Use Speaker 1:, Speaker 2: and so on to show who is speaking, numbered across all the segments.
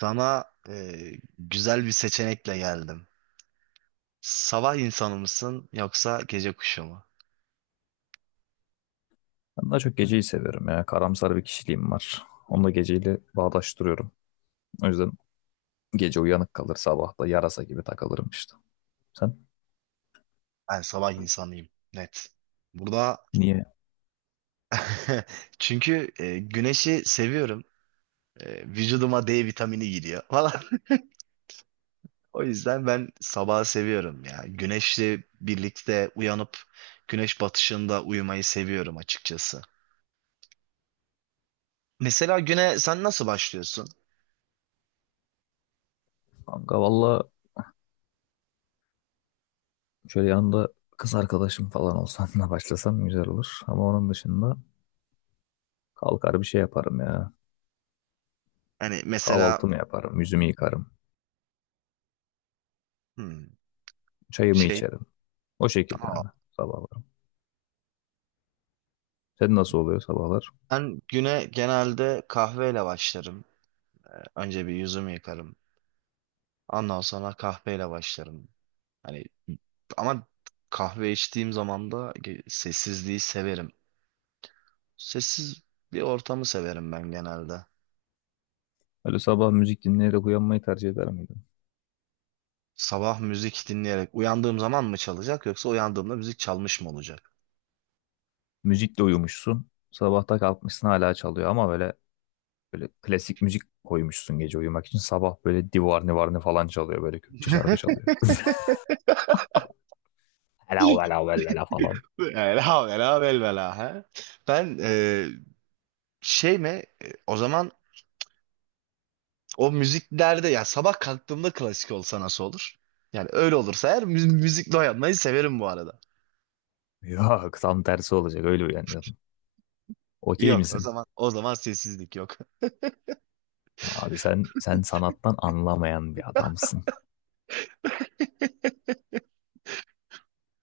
Speaker 1: Sana güzel bir seçenekle geldim. Sabah insanı mısın yoksa gece kuşu mu?
Speaker 2: Ben daha çok geceyi seviyorum ya. Karamsar bir kişiliğim var. Onu da geceyle bağdaştırıyorum. O yüzden gece uyanık kalır, sabah da yarasa gibi takılırım işte. Sen
Speaker 1: Ben sabah insanıyım, net. Burada
Speaker 2: niye?
Speaker 1: çünkü güneşi seviyorum. Vücuduma D vitamini giriyor falan. O yüzden ben sabahı seviyorum ya. Güneşle birlikte uyanıp güneş batışında uyumayı seviyorum açıkçası. Mesela güne sen nasıl başlıyorsun?
Speaker 2: Kanka valla şöyle yanında kız arkadaşım falan olsanla başlasam güzel olur. Ama onun dışında kalkar bir şey yaparım ya.
Speaker 1: Hani mesela
Speaker 2: Kahvaltımı yaparım, yüzümü yıkarım,
Speaker 1: hmm,
Speaker 2: çayımı
Speaker 1: şey,
Speaker 2: içerim. O şekilde
Speaker 1: aa,
Speaker 2: yani sabahlarım. Sen nasıl oluyor sabahlar?
Speaker 1: ben güne genelde kahveyle başlarım. Önce bir yüzümü yıkarım. Ondan sonra kahveyle başlarım. Hani ama kahve içtiğim zaman da sessizliği severim. Sessiz bir ortamı severim ben genelde.
Speaker 2: Öyle sabah müzik dinleyerek uyanmayı tercih eder miydin?
Speaker 1: Sabah müzik dinleyerek uyandığım zaman mı çalacak yoksa uyandığımda müzik çalmış mı olacak?
Speaker 2: Müzikle uyumuşsun. Sabahta kalkmışsın hala çalıyor ama böyle böyle klasik müzik koymuşsun gece uyumak için. Sabah böyle Divarni Varni falan çalıyor. Böyle Kürtçe şarkı çalıyor. Vela vela vela vela falan.
Speaker 1: Ela vela vel vela he. Ben şey mi o zaman o müziklerde ya sabah kalktığımda klasik olsa nasıl olur? Yani öyle olursa eğer müzikle uyanmayı severim bu arada.
Speaker 2: Yok, tam tersi olacak, öyle uyanacaksın. Okey
Speaker 1: Yok o
Speaker 2: misin?
Speaker 1: zaman o zaman sessizlik yok.
Speaker 2: Abi sen sanattan anlamayan bir adamsın.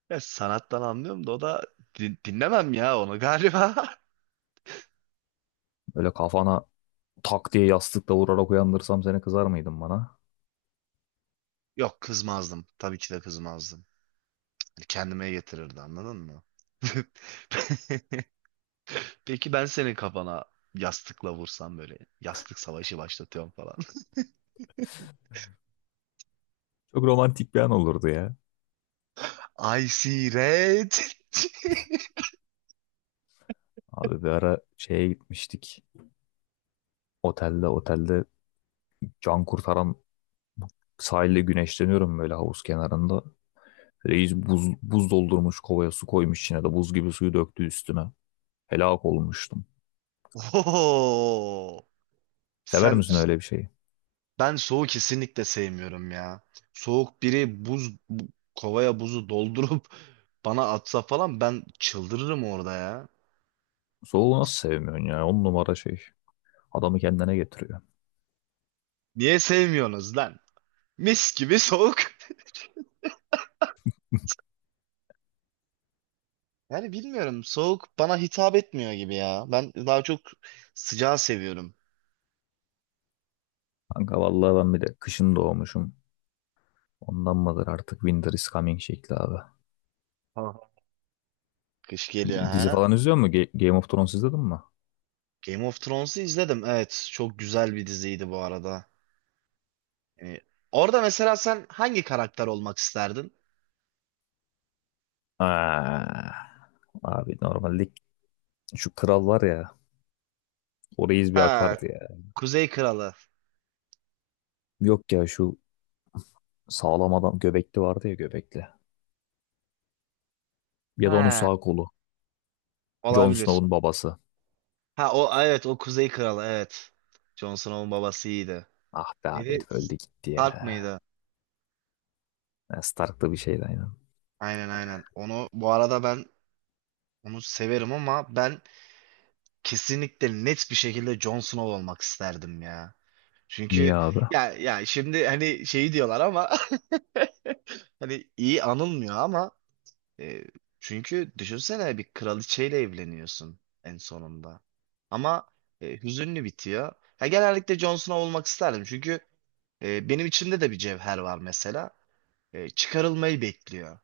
Speaker 1: Ya sanattan anlıyorum da o da dinlemem ya onu galiba.
Speaker 2: Böyle kafana tak diye yastıkla vurarak uyandırsam seni, kızar mıydın bana?
Speaker 1: Yok kızmazdım. Tabii ki de kızmazdım. Hani kendime getirirdi anladın mı? Peki ben senin kafana yastıkla vursam böyle yastık savaşı başlatıyorum falan.
Speaker 2: Çok romantik bir an olurdu ya.
Speaker 1: I see red.
Speaker 2: Abi bir ara şeye gitmiştik. Otelde can kurtaran sahilde güneşleniyorum böyle havuz kenarında. Reis buz doldurmuş kovaya, su koymuş içine de, buz gibi suyu döktü üstüme. Helak olmuştum.
Speaker 1: Oo.
Speaker 2: Sever
Speaker 1: Sen
Speaker 2: misin öyle bir şeyi?
Speaker 1: ben soğuğu kesinlikle sevmiyorum ya. Soğuk biri kovaya buzu doldurup bana atsa falan ben çıldırırım orada ya.
Speaker 2: Soğuğu nasıl sevmiyorsun ya? On numara şey. Adamı kendine getiriyor.
Speaker 1: Niye sevmiyorsunuz lan? Mis gibi soğuk. Yani bilmiyorum. Soğuk bana hitap etmiyor gibi ya. Ben daha çok sıcağı seviyorum.
Speaker 2: Kanka vallahi ben bir de kışın doğmuşum. Ondan mıdır artık Winter is Coming şekli abi.
Speaker 1: Aha. Kış geliyor
Speaker 2: Dizi
Speaker 1: ha.
Speaker 2: falan izliyor musun? Game of Thrones izledin mi?
Speaker 1: Game of Thrones'u izledim. Evet, çok güzel bir diziydi bu arada. Yani orada mesela sen hangi karakter olmak isterdin?
Speaker 2: Aa, abi normalde şu kral var ya. O reis bir
Speaker 1: Ha,
Speaker 2: akardı ya.
Speaker 1: Kuzey Kralı.
Speaker 2: Yok ya, şu sağlam adam, göbekli vardı ya, göbekli. Ya da onun
Speaker 1: Ha,
Speaker 2: sağ kolu. Jon
Speaker 1: olabilir.
Speaker 2: Snow'un babası.
Speaker 1: Ha o evet o Kuzey Kralı evet. Jon Snow'un babası iyiydi.
Speaker 2: Ah be abi,
Speaker 1: Neydi?
Speaker 2: herif öldü gitti
Speaker 1: Stark
Speaker 2: ya.
Speaker 1: mıydı?
Speaker 2: Ben Stark'ta bir şeydi aynen.
Speaker 1: Aynen aynen. Onu bu arada ben severim ama ben kesinlikle net bir şekilde Jon Snow olmak isterdim ya.
Speaker 2: Niye
Speaker 1: Çünkü
Speaker 2: abi?
Speaker 1: ya şimdi hani şeyi diyorlar ama hani iyi anılmıyor ama e, çünkü düşünsene bir kraliçeyle evleniyorsun en sonunda. Ama hüzünlü bitiyor. Ya genellikle Jon Snow olmak isterdim çünkü benim içimde de bir cevher var mesela. Çıkarılmayı bekliyor.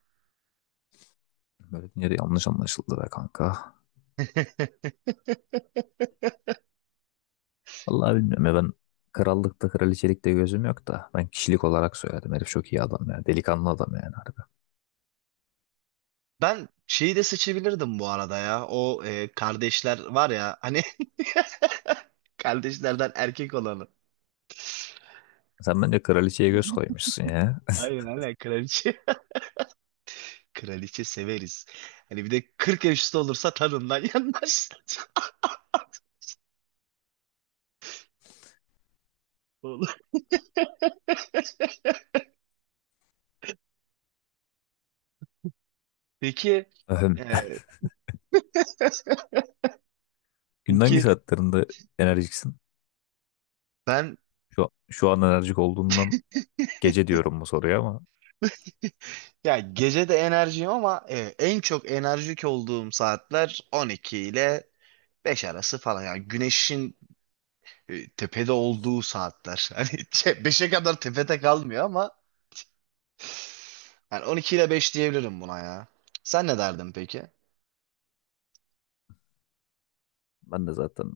Speaker 2: Böyle dünyada yanlış anlaşıldı be kanka. Vallahi bilmiyorum ya, ben krallıkta kraliçelikte gözüm yok da ben kişilik olarak söyledim. Herif çok iyi adam ya. Delikanlı adam yani, harbi.
Speaker 1: Ben şeyi de seçebilirdim bu arada ya. O kardeşler var ya hani kardeşlerden erkek olanı.
Speaker 2: Sen bence kraliçeye göz koymuşsun ya.
Speaker 1: Aynen aynen kraliçe. Kraliçe severiz. Hani bir de 40 yaş üstü olursa tadından yanmaz. Olur. Peki
Speaker 2: Öhüm.
Speaker 1: e,
Speaker 2: Günün hangi
Speaker 1: peki
Speaker 2: saatlerinde enerjiksin?
Speaker 1: ben
Speaker 2: Şu an enerjik olduğundan gece diyorum bu soruya, ama
Speaker 1: ya gece de enerjiyim ama en çok enerjik olduğum saatler 12 ile 5 arası falan. Yani güneşin tepede olduğu saatler. Hani beşe kadar tepede kalmıyor ama yani 12 ile 5 diyebilirim buna ya. Sen ne derdin peki?
Speaker 2: ben de zaten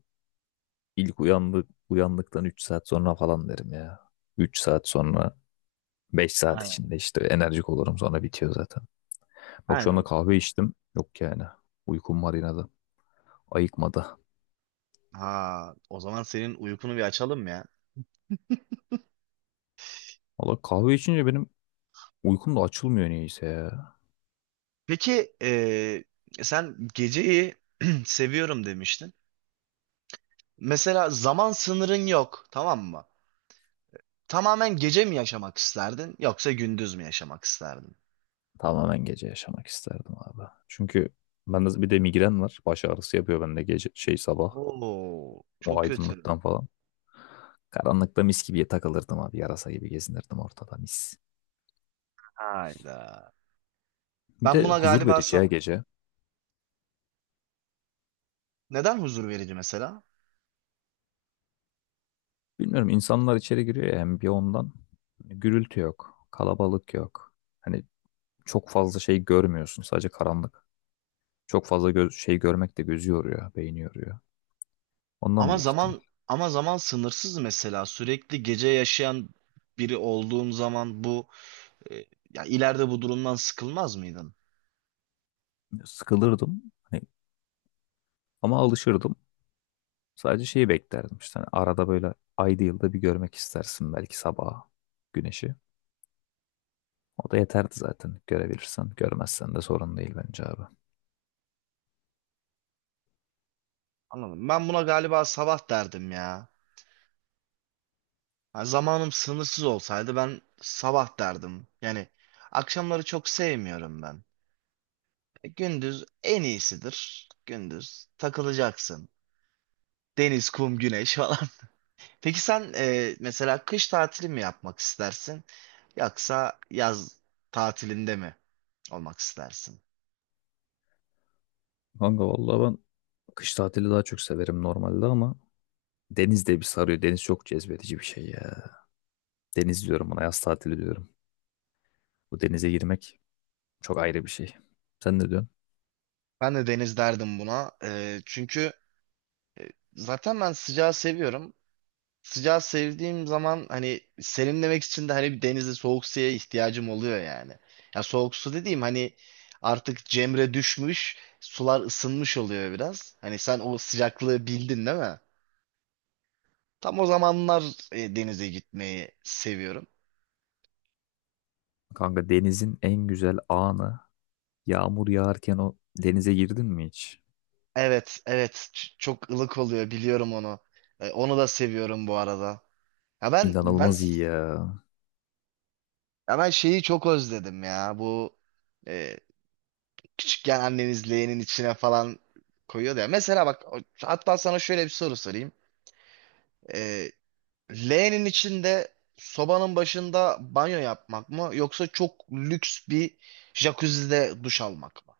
Speaker 2: uyandıktan 3 saat sonra falan derim ya. 3 saat sonra, 5 saat
Speaker 1: Aynen.
Speaker 2: içinde işte enerjik olurum, sonra bitiyor zaten. Bak şu anda
Speaker 1: Aynen.
Speaker 2: kahve içtim. Yok yani. Uykum var yine de. Ayıkmadı.
Speaker 1: Ha, o zaman senin uykunu bir açalım ya.
Speaker 2: Valla kahve içince benim uykum da açılmıyor niyeyse ya.
Speaker 1: Peki sen geceyi seviyorum demiştin. Mesela zaman sınırın yok, tamam mı? Tamamen gece mi yaşamak isterdin yoksa gündüz mü yaşamak isterdin?
Speaker 2: Tamamen gece yaşamak isterdim abi. Çünkü bende bir de migren var. Baş ağrısı yapıyor bende gece şey sabah.
Speaker 1: Oo,
Speaker 2: O
Speaker 1: çok kötü.
Speaker 2: aydınlıktan falan. Karanlıkta mis gibi takılırdım abi. Yarasa gibi gezinirdim ortada, mis.
Speaker 1: Hayda.
Speaker 2: Bir
Speaker 1: Ben
Speaker 2: de
Speaker 1: buna
Speaker 2: huzur
Speaker 1: galiba
Speaker 2: verici ya gece.
Speaker 1: neden huzur verici mesela?
Speaker 2: Bilmiyorum, insanlar içeri giriyor ya hem bir ondan. Gürültü yok. Kalabalık yok. Hani çok fazla şey görmüyorsun. Sadece karanlık. Çok fazla göz, şey görmek de gözü yoruyor, beyni yoruyor. Ondan
Speaker 1: Ama
Speaker 2: büyük ihtimal.
Speaker 1: zaman ama zaman sınırsız mesela sürekli gece yaşayan biri olduğun zaman e, ya ileride bu durumdan sıkılmaz mıydın?
Speaker 2: Sıkılırdım. Hani, ama alışırdım. Sadece şeyi beklerdim. İşte hani arada böyle ayda yılda bir görmek istersin belki sabah güneşi. O da yeterdi zaten, görebilirsen. Görmezsen de sorun değil bence abi.
Speaker 1: Anladım. Ben buna galiba sabah derdim ya. Yani zamanım sınırsız olsaydı ben sabah derdim. Yani akşamları çok sevmiyorum ben. Gündüz en iyisidir. Gündüz takılacaksın. Deniz, kum, güneş falan. Peki sen mesela kış tatili mi yapmak istersin? Yoksa yaz tatilinde mi olmak istersin?
Speaker 2: Kanka vallahi ben kış tatili daha çok severim normalde ama deniz de bir sarıyor. Deniz çok cezbedici bir şey ya. Deniz diyorum buna, yaz tatili diyorum. Bu denize girmek çok ayrı bir şey. Sen ne diyorsun?
Speaker 1: Ben de deniz derdim buna. Çünkü zaten ben sıcağı seviyorum. Sıcağı sevdiğim zaman hani serinlemek için de hani bir denizde soğuk suya ihtiyacım oluyor yani. Ya soğuk su dediğim hani artık cemre düşmüş, sular ısınmış oluyor biraz. Hani sen o sıcaklığı bildin değil mi? Tam o zamanlar denize gitmeyi seviyorum.
Speaker 2: Kanka denizin en güzel anı, yağmur yağarken o denize girdin mi hiç?
Speaker 1: Evet, evet. Çok ılık oluyor biliyorum onu. Onu da seviyorum bu arada. Ya ben ben
Speaker 2: İnanılmaz iyi ya.
Speaker 1: ben şeyi çok özledim ya. Bu e, küçükken anneniz leğenin içine falan koyuyordu ya. Mesela bak hatta sana şöyle bir soru sorayım. Ee, Leğenin içinde sobanın başında banyo yapmak mı yoksa çok lüks bir jacuzzi'de duş almak mı?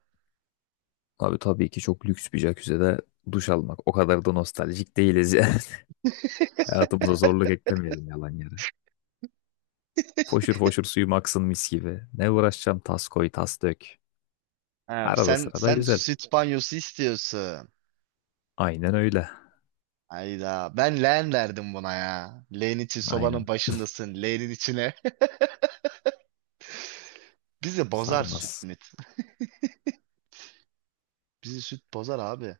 Speaker 2: Abi tabii ki çok lüks bir jacuzzi'de duş almak. O kadar da nostaljik değiliz yani. Hayatımıza zorluk eklemeyelim yalan yere. Foşur foşur suyum aksın mis gibi. Ne uğraşacağım tas koy tas dök.
Speaker 1: Ha,
Speaker 2: Arada
Speaker 1: sen
Speaker 2: sırada
Speaker 1: sen
Speaker 2: güzel.
Speaker 1: süt banyosu istiyorsun.
Speaker 2: Aynen öyle.
Speaker 1: Hayda ben leğen derdim buna ya. Leğen için sobanın
Speaker 2: Aynen.
Speaker 1: başındasın leğenin içine. Bizi bozar süt
Speaker 2: Sarmaz.
Speaker 1: müt. Bizi süt bozar abi.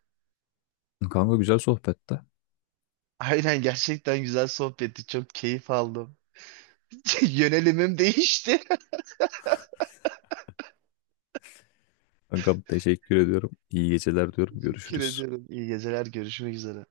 Speaker 2: Kanka güzel sohbette.
Speaker 1: Aynen gerçekten güzel sohbetti. Çok keyif aldım. Yönelimim değişti.
Speaker 2: Kankam teşekkür ediyorum. İyi geceler diyorum.
Speaker 1: Teşekkür
Speaker 2: Görüşürüz.
Speaker 1: ediyorum. İyi geceler. Görüşmek üzere.